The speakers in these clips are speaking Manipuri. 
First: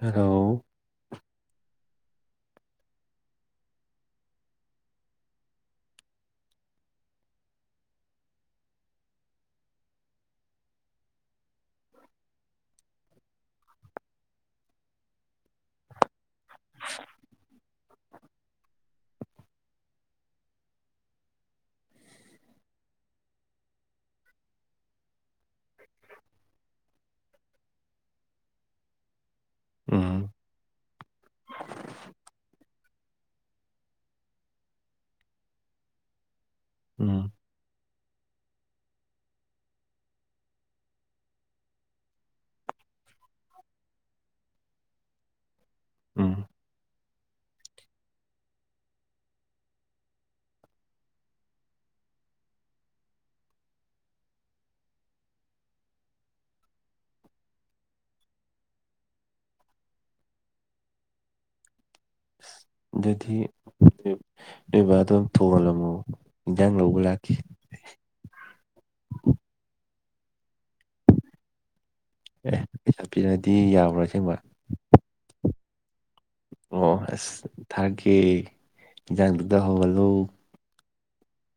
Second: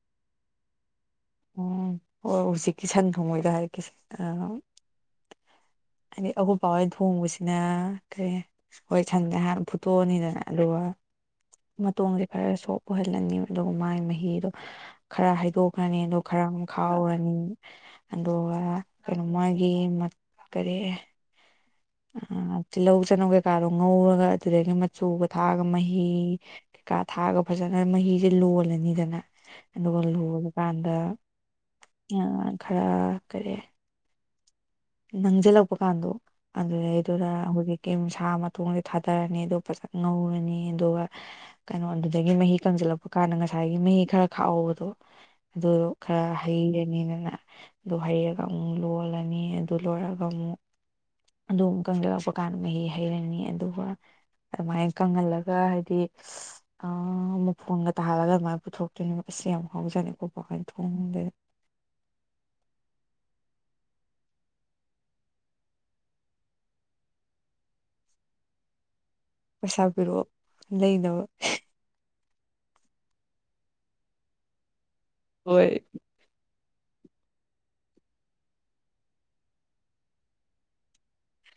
ꯍꯜꯂꯣ ꯎꯝ ꯍꯣꯏ ꯍꯧꯖꯤꯛꯀꯤ ꯁꯟ ꯊꯣꯡꯕꯩꯗꯣ ꯍꯥꯏꯔꯛꯀꯦꯁꯦ ꯑ ꯍꯥꯏꯗꯤ ꯑꯩꯈꯣꯢ ꯕꯥꯍꯣꯆꯢ ꯊꯣꯡꯕꯁꯤꯅ ꯀ꯭ꯔꯦ [inaudible] ꯍꯣꯏ ꯁꯟꯁꯦ ꯍꯥꯟꯅ ꯐꯨꯠꯇꯣꯛ ꯑꯅꯤꯗꯅ ꯑꯗꯨꯒ ꯃꯇꯣꯡꯗꯣ ꯈꯔ ꯁꯣꯞ ꯑꯣꯢꯍꯜꯂꯅꯤ ꯑꯗꯨꯒ ꯃꯥꯒꯤ ꯃꯍꯤꯗꯣ ꯈꯔ ꯍꯩꯗꯣꯛꯈ꯭ꯔꯅꯤ ꯑꯗꯨꯒ ꯈꯔ ꯑꯃ ꯈꯥꯛꯍꯧꯔꯅꯤ ꯑꯗꯨꯒ ꯀꯩꯅꯣ ꯃꯥꯒꯤ ꯀꯔꯤ ꯑ ꯇꯤꯜꯍꯧ ꯆꯅꯝ ꯀꯩꯀꯥꯗꯣ ꯉꯧꯔꯒ ꯑꯗꯨꯗꯒꯤ ꯃꯆꯨꯒ ꯊꯥꯛꯑꯒ ꯃꯍꯤ ꯀꯥ ꯊꯥꯛꯑꯒ ꯐꯖꯅ ꯃꯍꯤꯁꯦ ꯂꯣꯜꯂꯅꯤꯗꯅ ꯑꯗꯨꯒ ꯎꯝ ꯂꯣꯜꯂꯀꯥꯟꯗ ꯑ ꯈꯔ ꯀꯔꯤ ꯅꯪꯁꯤꯜꯂꯛꯄ ꯀꯥꯟꯗꯣ ꯑꯗꯨꯗꯩ ꯗꯨꯗ ꯎꯝ ꯑꯩꯈꯣꯏꯒꯤ ꯁꯥ ꯃꯇꯣꯡꯗ ꯊꯥꯗꯔꯅꯤ ꯑꯗꯨ ꯐꯖ ꯉꯧꯔꯅꯤ ꯑꯗꯨꯒ ꯀꯩꯅꯣ ꯑꯗꯨꯗꯒꯤ ꯃꯍꯤ ꯀꯪꯁꯤꯜꯂꯛꯄ ꯀꯥꯟꯗ ꯉꯁꯥꯏꯒꯤ ꯃꯍꯤ ꯈꯔ ꯈꯥꯛꯍꯧꯕꯗꯣ ꯑꯗꯨꯗꯣ ꯈꯔ ꯎꯝ ꯍꯩꯔꯅꯤꯗꯅ ꯑꯗꯨ ꯍꯩꯔꯒ ꯑꯃꯨꯛ ꯂꯣꯜꯂꯅꯤ ꯑꯗꯨ ꯂꯣꯏꯔꯒ ꯑꯃꯨꯛ ꯑꯗꯨꯃꯨꯛ ꯀꯪꯗꯔꯛꯄ ꯀꯥꯟꯗ ꯃꯍꯤ ꯍꯩꯔꯅꯤ ꯑꯗꯨꯒ ꯑꯗꯨꯃꯥꯏ ꯀꯪꯍꯜꯂꯒ ꯍꯥꯏꯗꯤ ꯑ ꯃꯐꯣꯟꯒ ꯇꯥꯍꯜꯂꯒ ꯑꯗꯨꯃꯥꯏꯅ ꯄꯨꯊꯣꯛꯇꯣꯏꯅꯦꯕ ꯑꯁ ꯌꯥꯝ ꯍꯥꯎꯖꯥꯅꯤ ꯑꯩꯈꯣꯢ ꯄꯥꯍꯣꯢꯅ ꯊꯣꯡꯕꯗꯤ ꯑꯗꯨꯗꯤ ꯅꯣꯏꯕꯥ ꯑꯗꯨꯝ ꯊꯣꯡꯍꯜꯂꯝꯃꯣ ꯏꯟꯖꯥꯡ ꯂꯧꯕ ꯂꯥꯛꯀꯦ ꯄꯩꯁꯥ ꯄꯤꯔꯛꯑꯣ ꯂꯩꯅꯕ ꯑꯦ ꯄꯩꯁꯥ ꯄꯤꯔꯗꯤ ꯌꯥꯕ꯭ꯔꯣ ꯑꯁꯦꯡꯕ ꯍꯣꯏ ꯑꯣ ꯑꯁ ꯊꯥꯔꯛꯀꯦ ꯏꯟꯖꯥꯡꯗꯨꯗ ꯍꯥꯎꯍꯜꯂꯣ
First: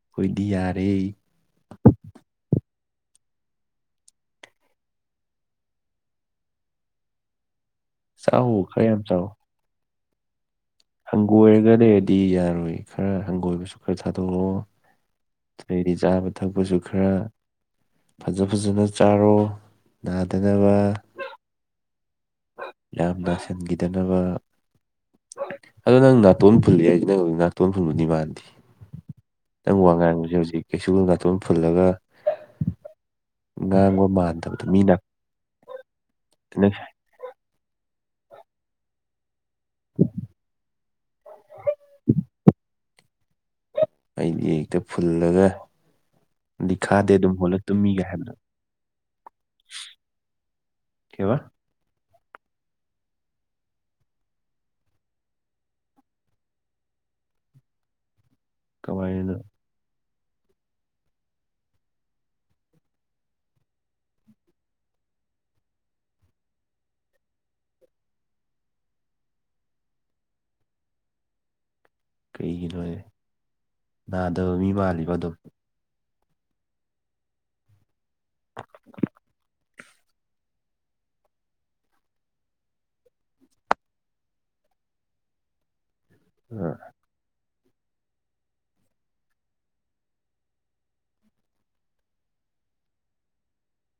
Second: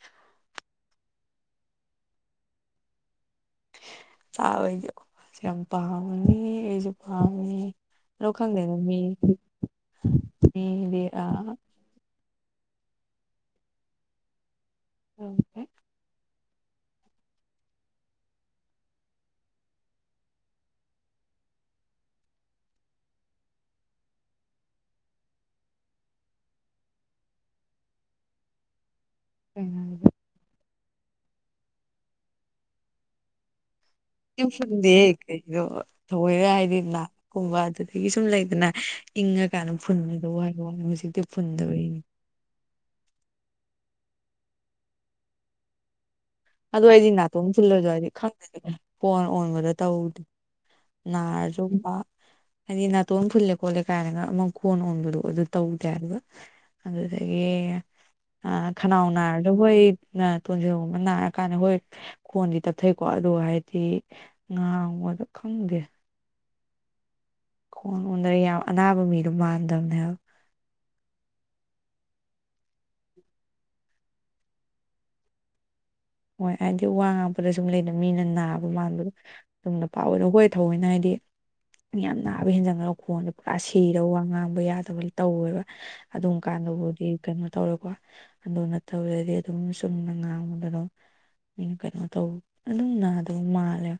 ꯑꯩꯈꯣꯏꯗꯤ ꯌꯥꯔꯦ ꯆꯥꯕꯩꯗꯤ ꯌꯥꯝ ꯄꯥꯝꯃꯅꯤ ꯑꯩꯁꯨ ꯄꯥꯝꯃꯦ ꯆꯥꯎ ꯂꯣꯈꯪꯗꯅ ꯈꯔ ꯃꯤ ꯌꯥꯝ ꯆꯥꯎ ꯎꯝ [inaudible] ꯍꯪꯒꯣꯏꯔꯒ ꯂꯩꯔꯗꯤ ꯌꯥꯔꯣꯏ ꯈꯔ ꯍꯪꯒꯣꯏꯕꯁꯨ ꯈꯔ ꯊꯥꯗꯣꯛꯑꯣ [unintelligible] ꯆꯒꯅꯨ ꯊꯛꯄꯁꯨ ꯈꯔ ꯐꯖ ꯐꯖꯅ ꯆꯥꯔꯣ ꯅꯥꯗꯅꯕ ꯌꯥꯝ ꯅꯁꯤꯟꯈꯤꯗꯅꯕ ꯑꯗꯣ ꯅꯪ ꯅꯥꯇꯣꯟ ꯐꯨꯜꯂꯤ ꯍꯥꯏꯁꯦ ꯅꯪ ꯅꯥꯇꯣꯟ ꯐꯨꯟꯕꯗꯤ ꯃꯥꯟꯗꯦ ꯅꯪ ꯋꯥ ꯉꯥꯡꯕꯁꯦ ꯍꯧꯖꯤꯛ ꯀꯩꯁꯨ ꯅꯥꯇꯣꯟ ꯐꯨꯜꯂꯒ ꯉꯥꯡꯕ ꯃꯥꯟꯗꯕꯗꯣ ꯃꯤꯅ ꯐꯪꯗꯦꯍꯦ ꯀꯩꯅꯣ ꯊꯑꯣꯏꯅ ꯍꯥꯏꯗꯤ ꯅꯥꯛꯀꯨꯝꯕ ꯑꯗꯨꯗꯒꯤ ꯁꯨꯝ ꯂꯩꯗꯅ ꯏꯪꯉꯀꯥꯟꯗ ꯐꯨꯟꯕ ꯋꯥ ꯍꯥꯏꯕ ꯋꯥꯅꯤ ꯍꯧꯖꯤꯛꯇꯤ ꯐꯨꯟꯗꯕꯒꯤꯅꯦ ꯑꯩꯗꯤ ꯍꯦꯛꯇ ꯐꯨꯜꯂꯒ ꯑꯗꯨ ꯑꯩꯗꯤ ꯂꯤꯈꯥꯗꯤ ꯑꯗꯨꯝ ꯅꯥꯇꯣꯟ ꯍꯣꯜꯂ ꯐꯨꯜꯂꯁꯨ ꯇꯨꯝꯃꯤꯒ ꯍꯥꯏꯗꯤ ꯍꯥꯏꯕꯗꯣ ꯈꯪꯗꯦꯗ ꯈꯣꯟ ꯑꯣꯟꯕꯗꯣ ꯇꯧꯗꯦ ꯅꯥꯥ ꯀꯩꯕ ꯑꯗꯨꯒꯨꯝꯕ [inaudible] ꯍꯥꯏꯗꯤ ꯅꯥꯇꯣꯟ ꯐꯨꯜꯂꯦ ꯈꯣꯠꯂꯦ ꯀꯥꯅꯒ ꯑꯃ ꯈꯣꯟ ꯑꯣꯟꯕꯗꯣ ꯑꯗꯨ ꯇꯧꯗ꯭ꯔꯦ ꯑꯗꯨꯒ ꯑꯗꯨꯗꯒꯤ ꯈꯅꯥꯎ ꯀꯃꯥꯏꯅꯅꯣ ꯅꯥꯔꯒꯕꯨ ꯑꯩ ꯅꯥꯇꯣꯟꯖꯦꯒꯨꯝꯕ ꯅꯥꯔꯒ [inaudible] ꯀꯥꯏꯅ ꯍꯣꯏ ꯈꯣꯟꯗꯤ ꯇꯞꯊꯩꯀꯣ ꯑꯗꯣ ꯍꯥꯏꯗꯤ ꯉꯥꯡꯕꯗ ꯈꯪꯗꯦ ꯈꯨꯡꯒꯪꯗ ꯌꯥꯝ ꯑꯅꯥꯕ ꯃꯤꯗꯣ ꯃꯥꯟꯗꯕꯅꯦꯕ [inaudible] ꯀꯩꯒꯤꯅꯣ ꯍꯥꯢꯁꯦ ꯅꯥꯗꯕ ꯃꯤ ꯃꯥꯜꯂꯤꯕ ꯑꯗꯨꯝ ꯍꯣꯏ ꯍꯥꯏꯗꯤ ꯋꯥ ꯉꯥꯡꯄꯗ ꯁꯨꯝ ꯂꯩꯅ ꯃꯤꯅ ꯅꯥꯕ ꯃꯥꯟꯕꯗꯣ [unintelligible] ꯊꯧꯑꯣꯏꯅ ꯍꯥꯏꯗꯤ ꯌꯥꯝ ꯅꯥꯕ ꯍꯦꯟꯖꯟꯒꯂ ꯈꯣꯟꯁꯦ ꯄꯨꯔꯥ ꯁꯤꯔ ꯋꯥ ꯉꯥꯡꯕ ꯌꯥꯗꯕ ꯇꯧꯋꯦꯕ ꯑꯗꯨꯝ ꯀꯥꯟꯗꯕꯨꯗꯤ ꯀꯩꯅꯣ ꯇꯧꯔꯀꯣ ꯑꯗꯨ ꯅꯠꯇꯧꯗꯗꯤ ꯑꯗꯨꯝ ꯆꯨꯝꯅ ꯉꯥꯡꯕꯗ ꯑꯗꯨꯝ ꯃꯤꯅ ꯀꯩꯅꯣ ꯇꯧ ꯑꯗꯨꯝ ꯅꯥꯗ ꯃꯥꯜꯂꯦ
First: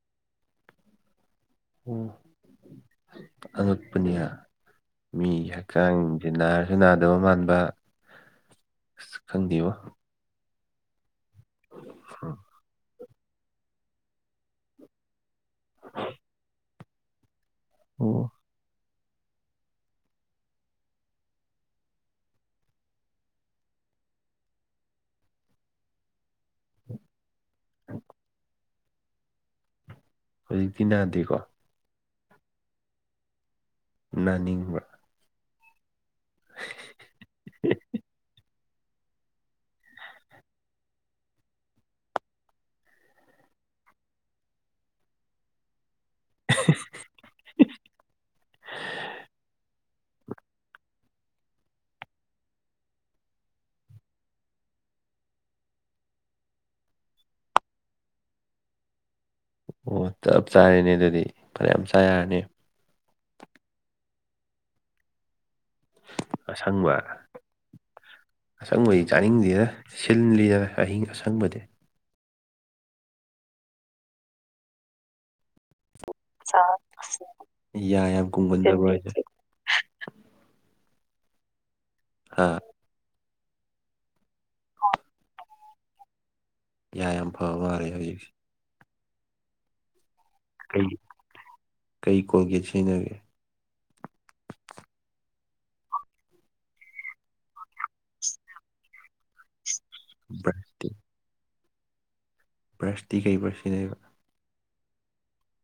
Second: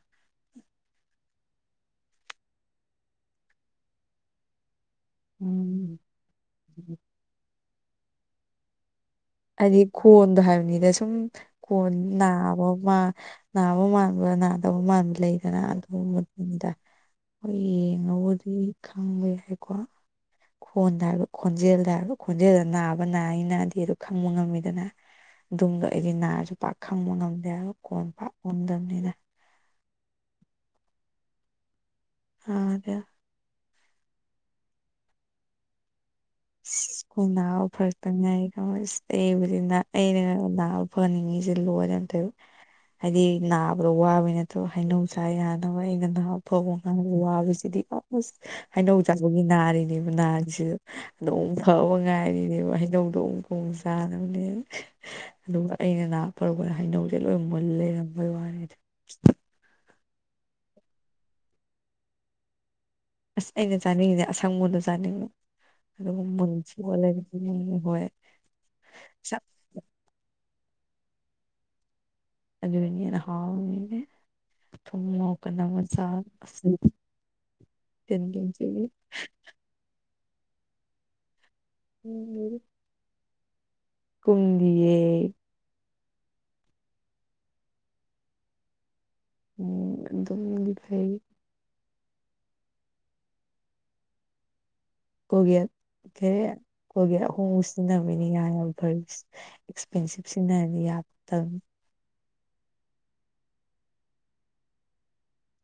ꯎꯝ ꯑꯉꯛꯄꯅꯦ ꯃꯤ ꯎꯝ ꯍꯛꯆꯥꯡꯁꯦ ꯅꯥꯔꯁꯨ ꯅꯥꯗꯕ ꯃꯥꯟꯕ ꯑꯁ ꯈꯪꯗꯦꯕꯣ ꯍꯥꯏꯗꯤ ꯈꯣꯟꯗꯣ ꯍꯥꯏꯕꯅꯤꯗ ꯁꯨꯝ ꯈꯣꯟ ꯅꯥꯕ ꯃꯥꯟ ꯅꯥꯕ ꯃꯥꯟꯕ ꯅꯥꯗꯕ ꯃꯥꯟꯕ ꯂꯩꯗꯅ ꯑꯗꯨꯨꯝꯕ ꯗꯨꯅꯤꯗ ꯑꯣ ꯈꯪꯕ ꯍꯥꯏꯀꯣ ꯈꯣꯟꯗ ꯍꯥꯏꯕ ꯈꯣꯟꯖꯦꯜꯗ ꯍꯥꯏꯕ ꯈꯣꯟꯖꯦꯜꯗ ꯅꯥꯕ ꯅꯥꯏ ꯅꯥꯗꯦꯗꯣ ꯈꯪꯕ ꯉꯝꯃꯤꯗꯅ ꯑꯗꯨꯗꯣ ꯑꯩꯗꯤ ꯅꯥꯔꯁꯨ ꯄꯥꯛ ꯈꯪꯕ ꯉꯝ ꯉꯝꯗꯦꯕ ꯈꯣꯟ ꯄꯥꯜ ꯑꯣꯟꯗꯅꯤꯅ ꯍꯧꯖꯤꯛꯇꯤ ꯅꯥꯗꯦꯀꯣ ꯅꯥꯗꯦꯗ ꯅꯥꯅꯤꯡꯕ ꯁ꯭ꯀ ꯅꯥꯕ ꯐꯔꯛꯇ ꯉꯥꯏꯔꯤ [unintelligible] ꯑꯩꯕꯨꯗꯤ ꯑꯩꯅ ꯅꯥꯕ ꯐꯍꯅꯤꯡꯉꯁꯦ ꯂꯣꯏꯔꯦ ꯑꯃꯨꯛꯇꯣꯏꯕ ꯍꯥꯏꯗꯤ ꯅꯥꯕꯗꯣ ꯋꯥꯕꯩ ꯅꯠꯇ꯭ꯔꯕ ꯍꯩꯅꯎ ꯆꯥꯏ ꯌꯥꯅꯕ ꯑꯩꯅ ꯉꯍꯥꯛ ꯐꯕꯕꯝ ꯋꯥꯕꯁꯤꯗꯤ ꯋꯥꯕꯁꯤꯗꯤ ꯍꯩꯅꯧ ꯆꯥꯕꯒꯤ ꯅꯥꯔꯤꯅꯦ ꯅꯤꯔꯤꯁꯤꯁꯨ ꯑꯗꯨꯛ ꯐꯕ ꯉꯥꯏꯔꯤꯅꯦꯕ ꯍꯩꯅꯧꯗꯣ ꯑꯃꯨꯛ ꯆꯥꯅꯕꯅꯦ ꯑꯗꯨꯒ ꯑꯩꯅ ꯅꯕꯥ ꯐꯔꯛꯄꯗ ꯍꯩꯅꯧꯁꯦ ꯂꯣꯏ ꯃꯨꯜ ꯂꯩꯔꯝꯕꯩ ꯋꯥꯅꯤꯗ ꯑꯣ ꯆꯞ ꯆꯥꯔꯅꯦ ꯑꯗꯨꯗꯤ ꯐꯅꯌꯥꯝ ꯆꯥ ꯌꯥꯔꯅꯤ ꯑꯁ ꯑꯩꯅ ꯆꯥꯅꯤꯡꯉꯤꯁꯦ ꯑꯁꯪꯕꯗꯣ ꯆꯥꯅꯤꯡꯕ ꯑꯁꯪꯕ ꯑꯁꯪꯕꯗꯤ [unintelligible] ꯆꯥꯅꯤꯡꯗꯦꯗ ꯁꯤꯜꯂꯤꯗꯅ ꯑꯍꯤꯡ ꯑꯁꯪꯕꯗꯤ ꯑꯗꯨꯅꯤꯅ ꯍꯥꯎꯕꯅꯦ ꯊꯨꯝ ꯃꯣꯔꯣꯛꯀ ꯅꯝꯃ ꯆꯥꯕ ꯑꯁ [unintelligible] ꯌꯥ ꯌꯥꯝ ꯀꯨꯝꯒꯟꯗꯕ꯭ꯔꯣꯏ ꯍꯥꯏꯁꯦ ꯍꯥ ꯀꯨꯟꯗꯤꯌꯦ ꯌꯥ ꯌꯥꯝ ꯐꯕ ꯃꯥꯟꯂꯦ ꯍꯧꯖꯤꯛꯁꯦ ꯎꯝ ꯑꯗꯨꯝꯗꯤ ꯀꯩ ꯐꯩ ꯀꯩ ꯀꯣꯜꯒꯦꯠ ꯁꯤꯖꯤꯟꯅꯒꯦ ꯀꯣꯜꯒꯦꯠ ꯁꯦ ꯀꯣꯜꯒꯦꯠ ꯑꯍꯣꯡꯕ ꯁꯤꯖꯤꯟꯅꯕꯩꯅꯦ ꯌꯥ ꯌꯥꯝ ꯐꯔꯤꯁꯦ ꯑꯦꯛꯁꯄꯦꯟꯁꯤꯞ ꯁꯤꯖꯤꯟꯅꯔꯗꯤ ꯕ꯭ꯔꯁꯇꯤ ꯌꯥꯛꯇꯕꯅꯤ ꯕ꯭ꯔꯁꯇꯤ ꯀꯩ ꯕꯔ ꯁꯤꯅꯦꯩꯕ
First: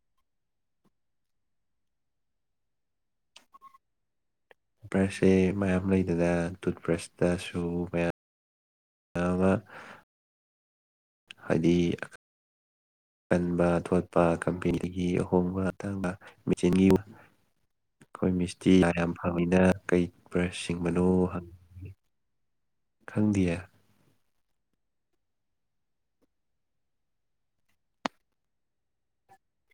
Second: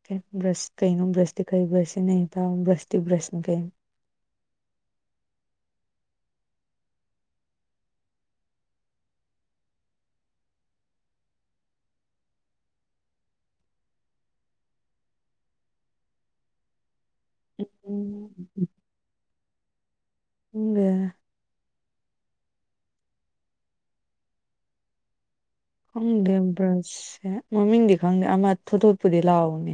ꯀ ꯭ꯔꯁ ꯀꯩ ꯅꯅꯨꯡ ꯭ꯔꯁꯗꯤ ꯀꯩ ꯕꯁ ꯅ ꯄꯥꯎ ꯭ꯔꯁꯗꯤ ꯭ꯔꯁ ꯅ ꯀꯩ ꯕ꯭ꯔꯁꯦ ꯃꯌꯥꯝ ꯂꯩꯗꯅ ꯇꯨꯠꯄꯕ꯭ꯔꯁꯇꯁꯨ ꯃꯌꯥꯝ ꯑꯕ ꯍꯥꯏꯗꯤ ꯀꯟꯕ ꯊꯣꯠꯄ ꯀꯝꯄꯦꯅꯤꯒꯤ ꯑꯍꯣꯡꯕ ꯃꯇꯥꯡꯗ ꯃꯦꯆꯤꯟꯒꯤ ꯑꯩꯈꯣꯏ ꯃꯤꯁꯇꯤ ꯌꯥ ꯌꯥꯝ ꯐꯪꯅꯤꯅ ꯀꯩ ꯕ꯭ꯔꯁ ꯈꯪꯗꯦ ꯁꯦꯡꯕꯅꯣ ꯈꯪꯗꯤꯌꯦ ꯈꯪꯗꯦ ꯕ꯭ꯔꯁꯁꯦ ꯃꯃꯤꯡꯗꯤ ꯈꯪꯗꯦ ꯑꯃ ꯊꯣꯠꯊꯣꯠꯄꯨꯗꯤ ꯂꯥꯛꯎꯅꯦ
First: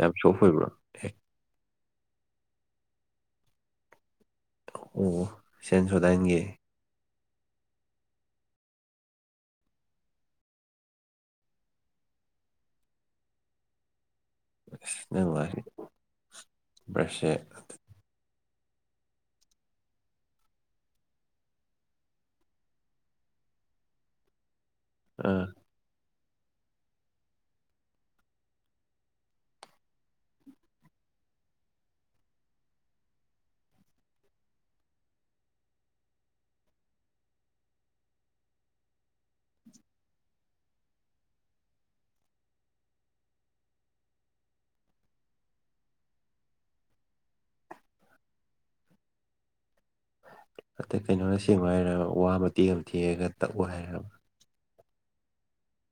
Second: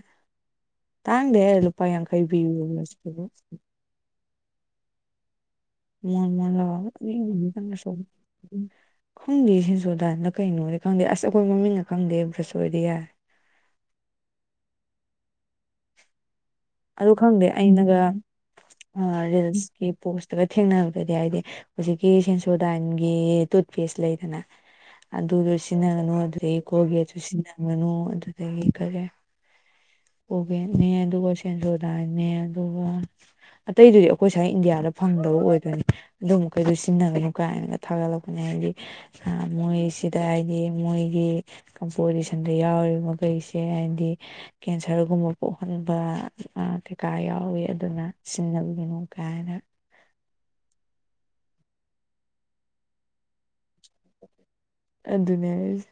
ꯌꯥꯝ ꯁꯣꯐ ꯑꯣꯏꯕ꯭ꯔꯣ ꯇꯥꯡꯗꯦꯍꯦꯀ ꯂꯨꯄ ꯌꯪꯈꯩ ꯄꯤꯕ ꯕ꯭ꯔꯁꯇꯨꯕꯨ ꯑꯣ [inaudible] ꯂ ꯁꯣꯗꯥꯏꯟꯒꯤ ꯂ ꯁ [unintelligible] [inaudible] ꯍꯨꯝꯗꯤ ꯁꯤꯁꯨꯣꯗꯥꯗ ꯀꯩꯅꯣꯗꯤ ꯈꯪꯗꯦ ꯑꯁ ꯑꯩꯈꯣꯏ ꯃꯃꯤꯡꯅ ꯈꯪꯗꯦ ꯑꯃꯨ ꯆꯠ ꯁꯣꯏꯔꯗꯤ ꯌꯥꯔꯦ ꯦ [unintelligible] [inaudible] ꯑꯗꯨ ꯈꯪꯗꯦ ꯑꯩꯅꯒ ꯔꯤꯜꯁꯀꯤ ꯄꯣꯁꯇꯒ ꯊꯦꯡꯅꯔꯗꯗꯤ ꯍꯥꯏꯗꯤ ꯍꯧꯖꯤꯛꯀꯤ ꯁꯦꯟꯁꯣꯗꯥꯟꯒꯤ ꯇꯨꯠꯄꯦꯁ ꯂꯩꯗꯅ ꯑꯥ ꯑꯗꯨꯗꯨ ꯆꯟꯅꯒꯅꯨ ꯑꯗꯨꯗꯒꯤ ꯀꯣꯒ ꯑꯗꯨ ꯆꯟꯅꯒꯅꯨ ꯑꯗꯨꯗꯒꯤ ꯈꯔꯦ ꯍꯒꯦ ꯅ ꯑꯗꯨ ꯀꯁꯦꯟ ꯆꯗꯥ ꯅ ꯑꯗꯨꯒ ꯑꯇꯩꯗꯨꯗꯤ ꯑꯩꯈꯣꯏ ꯁꯥꯏꯅ ꯏꯟꯗꯤꯌꯥꯗ ꯐꯪꯗꯕ ꯑꯣꯏꯗꯣꯏꯅꯤ ꯑꯗꯨꯝ ꯃꯈ ꯃꯈꯩꯗꯣ ꯁꯤꯖꯤꯟꯅꯒꯅꯨ ꯀꯥꯏꯅꯒ ꯊꯥꯒꯠꯂꯛꯄꯅꯤ ꯍꯥꯏꯕꯗꯤ ꯃꯣꯏ ꯁꯤꯗ ꯍꯥꯏꯗꯤ ꯃꯣꯏꯒꯤ ꯀꯝꯄꯣꯖꯤꯁꯟꯗ ꯌꯥꯎꯔꯤꯕ ꯃꯈꯩꯁꯦ ꯍꯥꯏꯗꯤ ꯀꯦꯟꯁꯔꯒꯨꯝꯕ ꯄꯣꯛꯍꯟꯕ ꯇꯩꯀꯥ ꯌꯥꯎꯋꯤ ꯑꯗꯨꯅ ꯁꯤꯖꯤꯟꯅꯕꯤꯒꯤꯅꯨ ꯀꯥꯏꯅ ꯑꯇꯩ ꯀꯩꯅꯣꯅ ꯁꯦꯝꯦꯡꯉ ꯍꯥꯏꯔ ꯋꯥ ꯃꯇꯦꯛ ꯑꯃ ꯊꯦꯛꯉꯒ ꯇꯛꯎ ꯍꯥꯏꯕ ꯑꯗꯨꯅꯦ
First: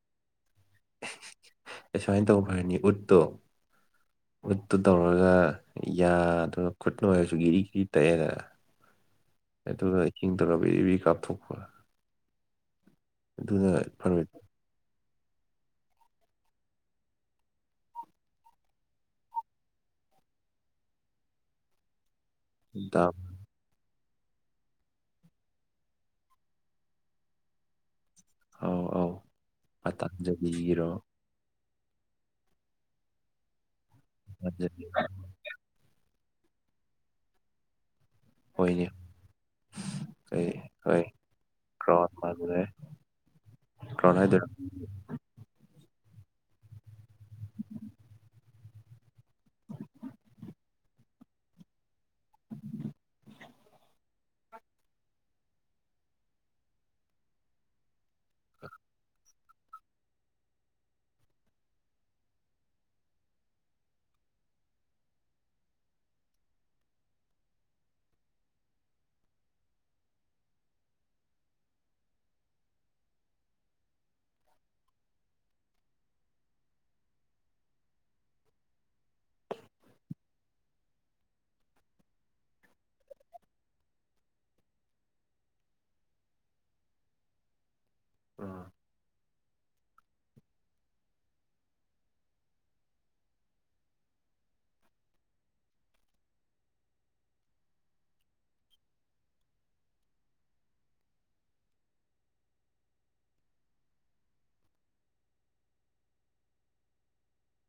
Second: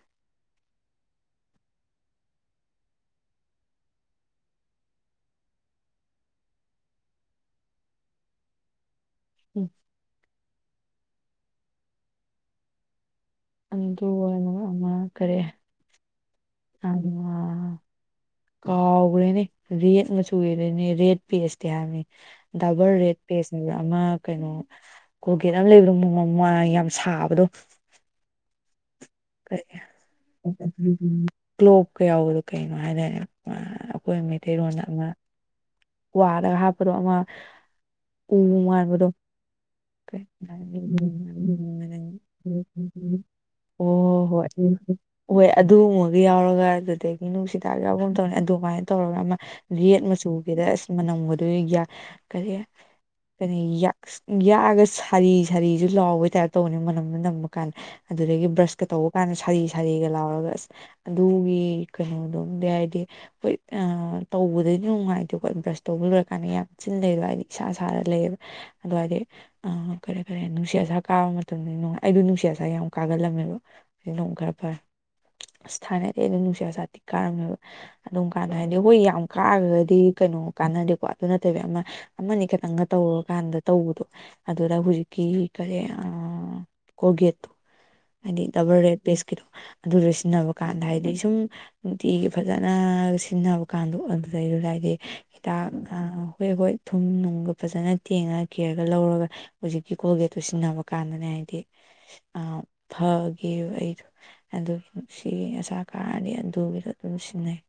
ꯑꯁꯨꯃꯥꯏꯅ ꯇꯧ ꯐ꯭ꯔꯅꯤ ꯎꯠꯇꯣ ꯎꯠꯇꯨ ꯇꯧꯔꯒ ꯌꯥ ꯑꯗꯨꯒ ꯈꯨꯠ ꯂ ꯑꯣꯏꯔꯁꯨ ꯒꯤꯔꯤ ꯒꯤꯔꯤ ꯇꯛꯑꯦꯗꯅ [unintelligible] [inaudible] ꯑꯩ ꯇ ꯍ ꯆꯤꯡꯇ ꯄꯕꯤ ꯀꯥꯞꯊꯣꯛꯄꯄ ꯑꯗꯨ ꯑꯣꯏ ꯈꯔꯦ ꯑ [inaudible] ꯀꯥꯎꯈ꯭ꯔꯦꯅꯦ ꯔꯦꯠ ꯃꯆꯨ ꯑꯣꯏꯔꯦꯅꯦ ꯔꯦꯠ ꯄꯦꯁꯇꯤ ꯍꯥꯏꯕꯅꯤ ꯗꯕꯜ ꯗꯥꯝ ꯔꯦꯠ ꯄꯦꯁꯅꯦꯕ ꯑꯃ ꯀꯩꯅꯣ ꯀꯣꯜꯒꯦꯠ ꯑꯃ ꯂꯩꯕꯗꯣ ꯃꯃ ꯃ ꯌꯥꯝ ꯁꯥꯕꯗꯣ ꯑꯧ ꯑꯧ ꯃꯇꯥꯡꯖꯕꯤꯕꯤꯔꯣ ꯀ꯭ꯂꯣꯞꯀ ꯌꯥꯎꯕꯗꯣ ꯀꯩꯅꯣ ꯍꯥꯏꯇꯥꯔꯦ ꯑꯩꯈꯣꯏ ꯃꯩꯇꯩꯔꯣꯟꯗ ꯄꯇꯥꯟꯖꯂꯤꯔꯣ ꯋꯥꯔꯒ ꯍꯥꯞꯄꯗꯣ ꯑꯃ ꯎ ꯍꯣꯏꯅꯦ ꯃꯥꯟꯕꯗꯣ ꯀꯩ ꯍꯣꯏ [unintelligible] ꯀ꯭ꯔꯥꯎꯟ ꯃꯥꯟꯕꯅꯦ [inaudible] ꯀ꯭ꯔꯥꯎꯟ ꯑꯣ ꯍꯣ ꯍꯥꯏꯗꯣꯏꯔꯣ [unintelligible] [inaudible] ꯍꯦ ꯑꯗꯨꯒꯨꯝꯕꯒ ꯌꯥꯎꯔꯒ ꯑꯗꯨꯗꯒꯤ ꯅꯨꯡꯁꯤꯗꯥꯛ ꯌꯥꯎꯕ ꯑꯃ ꯇꯧꯅꯤ ꯑꯗꯨꯃꯥꯏꯅ ꯇꯧꯔꯒ ꯑꯃ ꯔꯦꯠ ꯃꯆꯨꯒꯦꯗ ꯑꯁ ꯃꯅꯝꯗꯨ ꯀꯔꯤ ꯀ ꯌꯥꯛꯑꯒ ꯁꯥꯔꯤ ꯁꯥꯔꯤꯁꯨ ꯂꯥꯎꯕꯩ ꯇꯥꯏꯞ ꯇꯧꯕꯅꯤ ꯃꯅꯝꯅ ꯅꯝꯕ ꯀꯥꯟꯗ ꯑꯗꯨꯗꯒꯤ ꯕ꯭ꯔꯁ ꯀ ꯇꯧꯕ ꯀꯥꯟꯗ ꯁꯥꯗꯤ ꯁꯥꯔꯤꯒ ꯂꯥꯎꯔꯒ ꯑꯁ ꯑꯗꯨꯒꯤ ꯀꯩꯅꯣꯗꯣꯝꯗꯤ ꯍꯥꯏꯗꯤ ꯍꯈꯣꯏ ꯇꯧꯕꯗꯗꯤ ꯅꯨꯡꯉꯥꯏꯇꯦꯀꯣ ꯕ꯭ꯔꯁ ꯇꯧꯕ ꯂꯣꯏꯔꯀꯥꯟꯗ ꯌꯥꯝ ꯆꯤ ꯂꯩꯕ ꯍꯥꯏꯗꯤ ꯏꯁꯥ ꯏꯁꯥꯅ ꯂꯩꯌꯦꯕ ꯑꯒꯦ [unintelligible] [inaudible] ꯑ ꯀꯔꯦ ꯀꯔꯦ ꯅꯨꯡꯁꯤꯠ ꯑꯁꯥ ꯀꯥꯕ ꯃꯇꯝꯗ ꯅꯨꯡꯉꯥꯏ ꯑꯩꯗ ꯅꯨꯡꯁꯤꯠ ꯑꯁꯥ ꯌꯥꯝ ꯀꯥꯒꯜꯂꯝꯃꯦꯕ ꯅꯣꯡ ꯈꯔ ꯐꯔꯦ ꯑꯁ ꯊꯥꯏꯅꯗꯤ ꯑꯗꯨꯝ ꯅꯨꯡꯁꯤꯠ ꯑꯁꯥꯇꯤꯛ ꯀꯥꯔꯝꯃꯦꯕ ꯑꯗꯨꯝ ꯀꯥꯟꯗ ꯍꯥꯏꯗꯤ ꯍꯣꯏ ꯌꯥꯝ ꯀꯥꯔꯒꯗꯤ ꯀꯩꯅꯣ ꯀꯥꯟꯅꯗꯦꯀꯣ ꯑꯗꯨ ꯅꯠꯇꯕ ꯌꯥꯝꯅ ꯑꯃꯅꯤ ꯈꯇꯪꯒ ꯇꯧꯔꯀꯥꯟꯗ ꯇꯧꯕꯗꯣ ꯑꯗꯨꯗ ꯍꯧꯖꯤꯛꯀꯤ ꯀꯔꯤ ꯑ ꯀꯣꯜꯒꯦꯠꯇꯣ ꯍꯥꯏꯗꯤ ꯎꯝ ꯗꯕꯜ ꯔꯦꯗ ꯕꯦꯁꯀꯤꯗꯣ ꯑꯗꯨꯗꯣ ꯁꯤꯖꯤꯟꯅꯕ ꯀꯥꯟꯗ ꯍꯥꯏꯗꯤ ꯁꯨꯝ ꯅꯨꯡꯇꯤꯒꯤ ꯐꯖꯅ ꯁꯤꯖꯤꯟꯅꯕ ꯀꯥꯟꯗ ꯑꯣꯏꯕꯗꯩ ꯑꯗꯨ ꯍꯥꯏꯗꯤ ꯍꯤꯗꯥꯛ ꯍꯣꯏ ꯍꯈꯣꯏ ꯊꯨꯝ ꯅꯨꯡꯒ ꯐꯖꯅ ꯇꯦꯡꯉ ꯀꯦꯔꯒ ꯂꯧꯔꯒ ꯍꯧꯖꯤꯛꯀꯤ ꯀꯣꯜꯒꯦꯠꯇꯣ ꯁꯤꯖꯤꯟꯅꯕ ꯀꯥꯟꯗꯅꯦ ꯍꯥꯏꯗꯤ ꯑ ꯐꯒꯦ ꯑꯩꯗꯣ ꯑꯗꯨ ꯁꯤꯒꯤ ꯑꯁꯥ ꯀꯥꯔꯗꯤ ꯑꯗꯨꯒꯤꯗ ꯑꯗꯨꯝ ꯁꯤꯟꯅꯩ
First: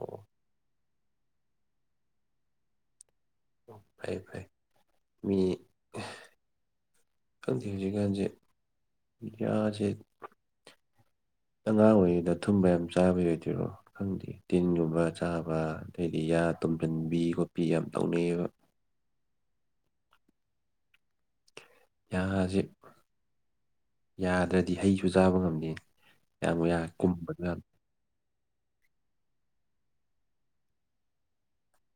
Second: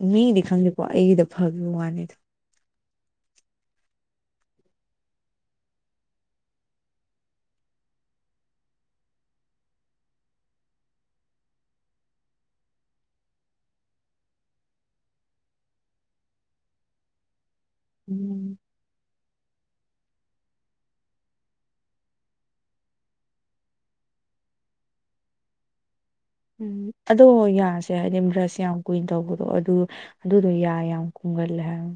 ꯑꯣ ꯃꯤꯗꯤ ꯈꯪꯗꯦꯀꯣ ꯑꯩꯒꯤꯗ ꯐꯈꯤꯕ ꯋꯥꯅꯤꯗ ꯐꯩ ꯐꯩ ꯃꯤ ꯈꯪꯗꯛ ꯍꯧꯖꯤꯛꯀꯥꯟꯁꯦ ꯃꯤꯗꯤꯌꯥꯁꯦ ꯑꯉꯥꯡ ꯑꯣꯏꯔꯤꯉꯩꯗ ꯊꯨꯝꯕ ꯌꯥꯝ ꯆꯥꯕ ꯌꯥ ꯑꯣꯏꯗꯣꯏꯔꯣ ꯈꯪꯗꯦ ꯇꯤꯟꯒꯨꯝꯕ ꯆꯥꯕ ꯑꯗꯩꯗꯤ ꯌꯥ ꯇꯨꯝꯁꯤꯟꯕꯤ ꯈꯣꯠꯄꯤ ꯌꯥꯝ ꯇꯧꯅꯩꯑꯕ ꯎꯝ ꯌꯥꯁꯤ ꯌꯥꯗ꯭ꯔꯗꯤ ꯍꯩꯁꯨ ꯆꯥꯕ ꯉꯝꯗꯦ ꯀꯌꯥꯃꯨꯛ ꯌꯥꯔꯦ ꯎꯝ ꯑꯗꯣ ꯀꯨꯝꯕ ꯃꯌꯥꯝ ꯌꯥ ꯍꯥꯏꯗꯤ ꯕ꯭ꯔꯁ ꯌꯥꯝ ꯀꯨꯏꯅ ꯇꯧꯕꯗꯣ ꯑꯗꯨ ꯑꯗꯨꯗꯣ ꯌꯥꯏ ꯌꯥꯝ ꯀꯨꯝꯒꯜꯂꯦ ꯍꯥꯏ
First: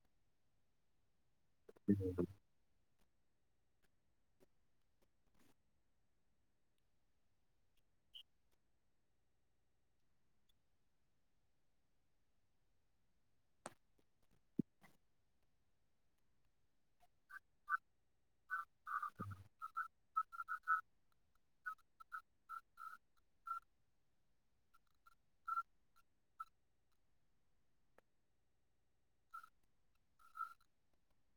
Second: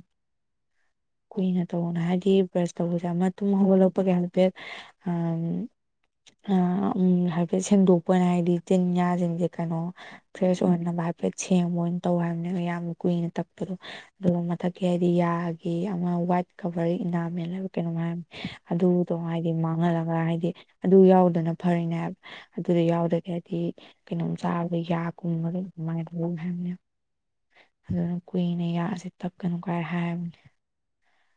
ꯀꯨꯏꯅ ꯇꯧꯅ ꯍꯥꯏꯗꯤ ꯕ꯭ꯔꯁ ꯇꯧꯕꯁꯦ ꯑꯃ ꯑꯗꯨꯨꯝ ꯍꯧꯒꯠꯂꯛꯄꯒꯤ ꯍꯥꯏꯦꯜꯐꯦꯠ ꯎꯝ ꯍꯥꯏꯐꯦꯠ ꯁꯦꯡꯗꯣꯛꯄꯅ ꯍꯥꯏꯗꯤ ꯆꯤꯟ ꯉꯁꯤꯡꯁꯦ ꯀꯩꯅꯣ ꯐ꯭ꯔꯦꯁ ꯑꯣꯏꯅꯕ ꯍꯥꯏꯐꯦꯠ ꯁꯦꯝꯅꯤꯡꯕ ꯑꯣꯏꯅ ꯇꯧ ꯍꯥꯏꯕꯅꯦ ꯌꯥꯝ ꯀꯨꯏꯅ ꯇꯛꯄꯗꯣ ꯑꯗꯨꯒ ꯃꯊꯛꯀꯤ ꯍꯥꯏꯗꯤ ꯌꯥꯒꯤꯦ ꯑꯃ ꯋꯥꯏꯠ ꯈꯕꯔ ꯏꯅꯥꯃꯦ ꯀꯩꯅꯣ ꯍꯥꯏ ꯑꯗꯨꯗꯣ ꯍꯥꯏꯗꯤ ꯃꯥꯡꯍꯜꯂꯒ ꯍꯥꯏꯗꯤ ꯑꯗꯨ ꯌꯥꯎꯗꯅ ꯐꯔꯤꯅꯦ ꯑꯗꯨꯗ ꯌꯥꯎꯗꯒꯦ ꯍꯥꯏꯗꯤ ꯀꯩꯅꯣꯝ ꯆꯥꯔꯗ ꯌꯥꯒꯨꯝꯕꯃꯥꯏꯅ ꯍꯥꯏꯕꯅꯦ ꯑꯗꯨꯅ ꯀꯨꯏꯅ ꯌꯥꯁꯤ ꯇꯞꯀꯅꯨ ꯀꯥꯏꯔ ꯍꯥꯏꯕꯅꯤ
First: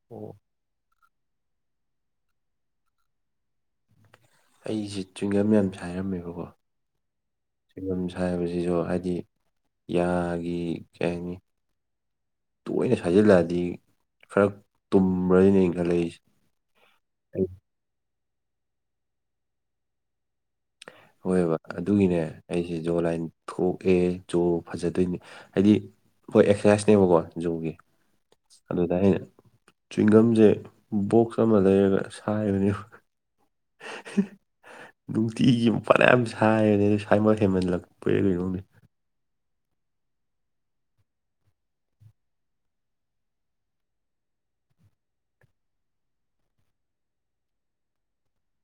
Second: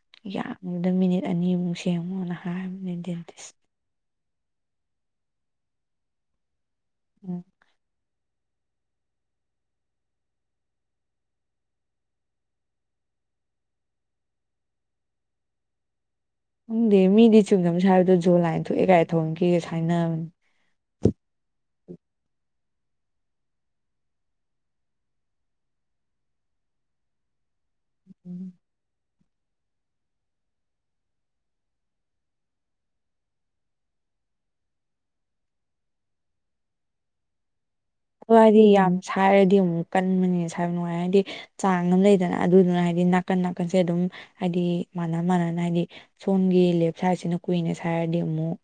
ꯑꯣ ꯌꯥꯝꯕꯗ ꯃꯤꯅꯤꯠ ꯑꯅꯤꯃꯨꯛ ꯁꯦꯝꯦꯡꯉꯣꯅ ꯍꯥꯏꯕꯅꯦ ꯗꯦꯟꯇꯤꯁ ꯑꯩꯁꯦ ꯆꯤꯡꯒꯝ ꯌꯥꯝꯁꯦ ꯍꯥꯏꯔꯝꯃꯦꯕꯀꯣ ꯎꯝ ꯆꯤꯡꯒꯁꯦ ꯍꯥꯏꯕꯁꯤꯁꯨ ꯍꯥꯏꯗꯤ ꯌꯥꯒꯤ ꯀꯩ ꯍꯥꯏꯅꯤ ꯇꯣꯏꯅ ꯁꯥꯖꯤꯜꯂꯛꯑꯗꯤ ꯈꯔ ꯇꯨꯝꯕ꯭ꯔꯅꯤꯅ ꯏꯈꯠꯂꯛꯏꯁꯦ ꯎꯪꯗꯦ ꯃꯤꯗꯤ ꯆꯨꯝꯅꯕ ꯁ ꯍꯥꯏꯕꯗꯣ ꯖꯣ ꯂꯥꯏꯟ ꯊꯣꯛꯑꯦ ꯀꯥꯏ ꯊꯧꯟꯈꯤꯦꯒ ꯁ ꯍꯥꯏꯅꯕꯅꯦ ꯍꯣꯏꯕ ꯑꯗꯨꯒꯤꯅꯦ ꯑꯩꯁꯦ ꯖꯣ ꯂꯥꯏꯟ ꯊꯣꯛꯑꯦ ꯖꯣ ꯐꯖꯗꯣꯏꯅꯦ ꯍꯥꯏꯗꯤ ꯑꯩꯈꯣꯏ ꯑꯦꯛꯁꯔꯁꯥꯏꯁꯅꯦꯕꯀꯣ ꯖꯨꯒꯤ ꯎꯝ ꯑꯗꯨꯗ ꯑꯩꯅ ꯆꯤꯡꯒꯝꯁꯦ ꯕꯣꯛꯁ ꯑꯃ ꯂꯩꯔꯒ ꯁꯥꯏꯕꯅꯦꯕ ꯅꯨꯡꯇꯤꯒꯤ ꯃꯄꯥꯟ ꯌꯥꯝ ꯁꯥꯅꯦ ꯑꯗꯨ ꯁꯥꯏꯃꯣ ꯍꯦꯃꯜꯂꯛꯇ ꯑꯗꯨ ꯍꯥꯏꯗꯤ ꯌꯥꯝ ꯁꯥꯏꯔꯗꯤ ꯑꯃꯨꯛ ꯀꯟꯕꯅꯦ ꯁ ꯅꯨꯡꯉꯥꯏ ꯍꯥꯏꯗꯤ ꯆꯥꯡ ꯑꯃ ꯂꯩꯗꯅ ꯑꯗꯨꯗꯨꯅ ꯍꯥꯏꯗꯤ ꯅꯥꯀꯟ ꯅꯥꯀꯟꯁꯦ ꯑꯗꯨꯝ ꯍꯥꯏꯗꯤ ꯃꯥꯟꯅ ꯃꯥꯟꯅꯅ ꯍꯥꯏꯗꯤ ꯁꯣꯝꯒꯤ ꯂꯦꯞ ꯁꯥꯏꯠꯁꯤꯅ ꯀꯨꯏꯅ ꯁ ꯍꯥꯏꯔꯗꯤ ꯑꯃꯨꯛ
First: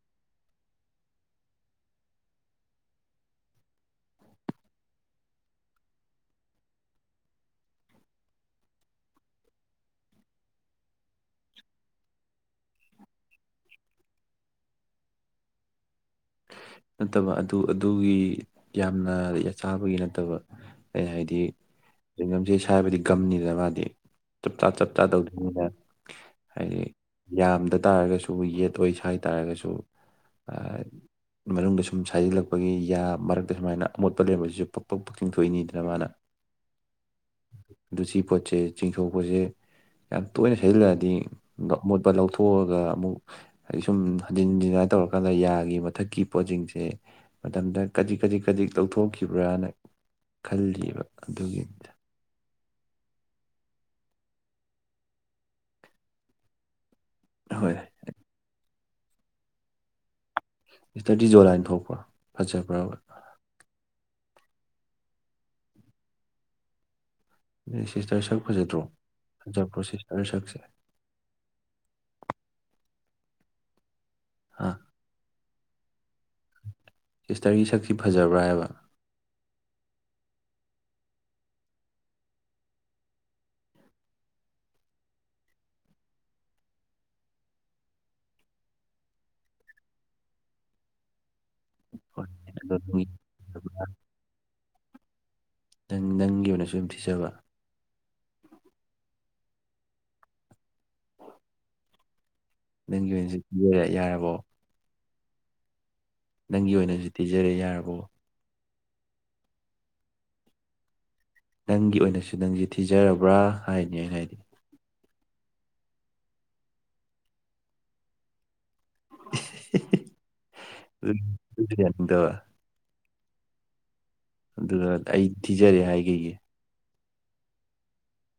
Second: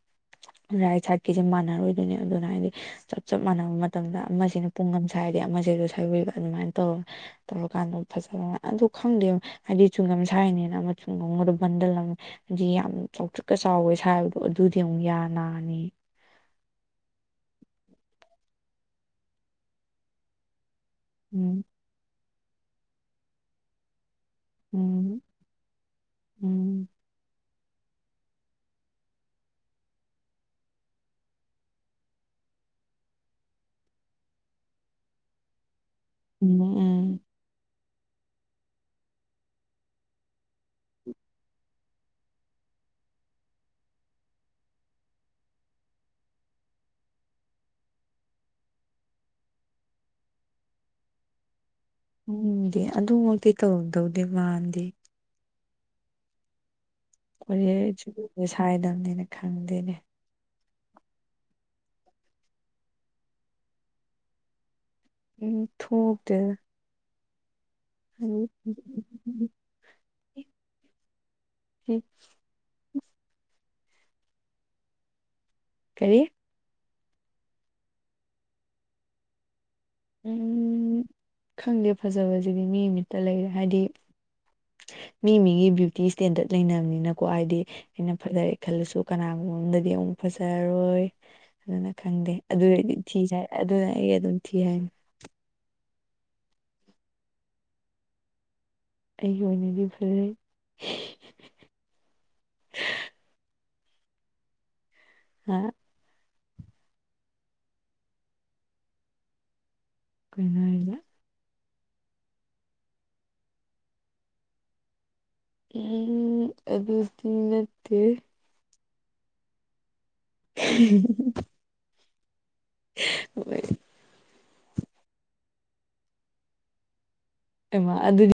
ꯔꯥꯏꯠ ꯁꯥꯏꯠꯀꯤꯁꯦ ꯃꯥꯟꯅꯔꯣꯏꯗꯣꯏꯅꯦ ꯑꯗꯨꯅ ꯍꯥꯏꯗꯤ ꯆꯞ ꯆꯞ ꯃꯥꯟꯅꯕ ꯃꯇꯝꯗ ꯑꯃꯁꯤꯅ ꯄꯨꯡ ꯑꯃ ꯁꯥꯏ ꯍꯥꯏꯔꯗꯤ ꯑꯃꯗ ꯁꯧꯋꯕ ꯑꯗꯨꯃꯥꯏꯅ ꯇꯧꯔꯒ ꯇꯧꯔꯀꯥꯟꯗ ꯐꯖꯕ ꯑꯗꯨ ꯈꯪꯗꯦ ꯍꯥꯏꯗꯤ ꯆꯨꯡꯒꯝ ꯁꯥꯥꯏꯔꯤꯅꯤꯅ ꯑꯃ ꯆꯨꯡꯒꯝꯒꯗ ꯕꯟꯗꯜ ꯑꯃ ꯍꯥꯏ ꯌꯥꯝ ꯆꯥꯎꯊꯤꯛꯀ ꯆꯥꯎꯋꯦ ꯁꯥꯕꯗꯣ ꯑꯗꯨꯗꯤ ꯑꯃꯨꯛ ꯌꯥꯅꯥꯅꯤ ꯅꯠꯇꯕ ꯑꯗꯨ ꯑꯗꯨꯒꯤ ꯌꯥꯝꯅ ꯑꯆꯥꯥꯕꯒꯤ ꯅꯠꯇꯕ ꯑꯩ ꯍꯥꯏꯗꯤ ꯎꯝ ꯆꯤꯡꯒꯝꯁꯦ ꯁꯥꯏꯕꯗꯤ ꯒꯝꯅꯤꯅ ꯃꯥꯗꯤ ꯆꯞ ꯆꯥ ꯆꯞ ꯆꯥ ꯎꯝ ꯇꯧꯗ꯭ꯅꯤꯅ ꯍꯥꯏꯗꯤ ꯎꯝ ꯌꯥꯝꯗ ꯇꯥꯔꯒꯁꯨ ꯌꯦꯠ ꯑꯣꯏꯁ ꯍꯥꯏ ꯇꯥꯔꯒꯁꯨ ꯃꯅꯨꯡꯗ ꯁꯨꯝ ꯁꯥꯖꯤꯜꯂꯛꯄꯒꯤ ꯌꯥ ꯃꯔꯛꯇ ꯁꯨꯃꯥꯏꯅ ꯑꯃꯣꯠꯄ ꯂꯩꯔꯝꯕꯁꯤꯁꯨ ꯄꯛ ꯄ ꯄꯛꯆꯤꯡꯊꯣꯛꯏꯅꯤꯗꯅ ꯃꯥꯅ ꯎꯝ ꯎꯝ ꯑꯗꯨ ꯁꯤ ꯄꯣꯠꯁꯦ ꯆꯤꯡꯊꯣꯛꯄꯁꯦ ꯌꯥꯝ ꯇꯣꯏꯅ ꯁꯩꯖꯤꯜꯂꯛꯑꯗꯤ ꯑꯃꯣꯠꯄ ꯂꯧꯊꯣꯛꯑꯒ ꯑꯃꯨꯛ ꯍꯥꯏꯗꯤ ꯁꯨꯝ ꯍꯟꯖꯤꯟꯖꯤꯟꯥꯏ ꯇꯧꯔꯀꯥꯟꯗ ꯌꯥꯒꯤ ꯃꯊꯛꯀꯤ ꯄꯣꯠꯁꯤꯡꯁꯦ ꯃꯇꯝꯗ ꯀꯔꯤ ꯀꯔꯤ ꯀꯔꯤ ꯇꯧꯊꯣꯛꯈꯤꯕ꯭ꯔꯥꯅ ꯈꯜꯂꯤꯕ ꯑꯗꯨꯒꯤꯅꯤꯗ ꯎꯝꯗꯤ ꯑꯗꯨꯃꯛꯇꯤ ꯇꯧꯗꯧꯗꯦ ꯃꯥꯟꯗꯤ ꯍꯣꯏ ꯀꯣꯏꯦ ꯁꯨꯁꯦ ꯁꯥꯏꯗꯕꯅꯤꯅ ꯈꯪꯗꯦꯅꯦ ꯏꯁꯇꯗꯤ ꯖꯣ ꯂꯥꯏꯟ ꯊꯣꯛꯄ꯭ꯔꯣ ꯐꯖꯕ꯭ꯔꯕ ꯎ ꯊꯣꯛꯣꯛꯗ ꯅ ꯁꯤꯁꯇꯔ ꯁꯛ ꯐꯖꯗ꯭ꯔꯣ ꯐꯖꯕ꯭ꯔꯣ ꯁꯤꯁꯇꯔ ꯁꯛꯁꯦ ꯎꯝ ꯑ ꯀꯔꯤ ꯁꯤꯁꯇꯔꯒꯤ ꯁꯛꯁꯤ ꯐꯖꯕ꯭ꯔꯥ ꯍꯥꯏꯕ ꯎꯝ ꯈꯪꯗꯦ ꯐꯖꯕꯁꯤꯗꯤ ꯃꯤ ꯑꯃꯃꯤꯠꯇ ꯂꯩꯔꯦ ꯍꯥꯏꯗꯤ ꯃꯤ ꯃꯤꯒꯤ ꯕ꯭ꯌꯨꯇꯤ ꯏꯁꯇꯦꯟꯗꯔꯠ ꯂꯩꯅꯕꯅꯤꯅꯀꯣ ꯍꯥꯏꯗꯤ ꯑꯩꯅ ꯐꯖꯔꯦ ꯈꯜꯂꯁꯨ ꯀꯅꯥꯒꯨꯝꯕꯝꯗꯗꯤ ꯑꯃꯨꯛ ꯐꯖꯔꯔꯣꯏ ꯑꯗꯨꯅ ꯍꯣꯏ ꯈꯪꯗꯦ ꯑꯗꯣ ꯑꯗꯨꯗꯗꯤ ꯅꯪꯒꯤ ꯊꯤ ꯑꯗꯨꯅ ꯑꯩ ꯑꯗꯨꯝ ꯊꯤ ꯍꯥꯏꯅꯤ ꯅꯪ ꯅꯪꯒꯤ ꯑꯣꯏꯅꯁꯨ ꯑꯗꯨꯝ ꯊꯤꯖꯕ ꯑꯩꯒꯤ ꯑꯣꯏꯅꯗꯤ ꯐꯖꯩ [unintelligible] ꯅꯪꯒꯤ ꯑꯣꯏꯅꯁꯤ ꯄꯤ ꯌꯥꯔꯕꯣ ꯍ ꯅꯪꯒꯤ ꯑꯣꯏꯅꯁꯨ ꯊꯤꯖꯔꯦ ꯌꯥꯔꯕꯣ ꯀꯈꯣꯏꯅ ꯍꯥꯏꯔꯤꯗ ꯅꯪꯒꯤ ꯑꯣꯏꯅꯁꯨ ꯅꯪꯁꯦ ꯊꯤꯖꯔꯕ꯭ꯔꯥ ꯍꯥꯏꯅꯤ ꯑꯩꯅ ꯍꯥꯏꯗꯤ ꯎꯝ ꯑꯗꯨꯗꯤ ꯅꯠꯇꯦ ꯌꯥꯗ ꯋꯥ ꯑꯣ ꯑꯗꯨꯒ ꯑꯩ ꯊꯤꯖꯔꯦ ꯍꯥꯏꯈꯒꯤ ꯑꯦꯃ ꯑꯗꯨ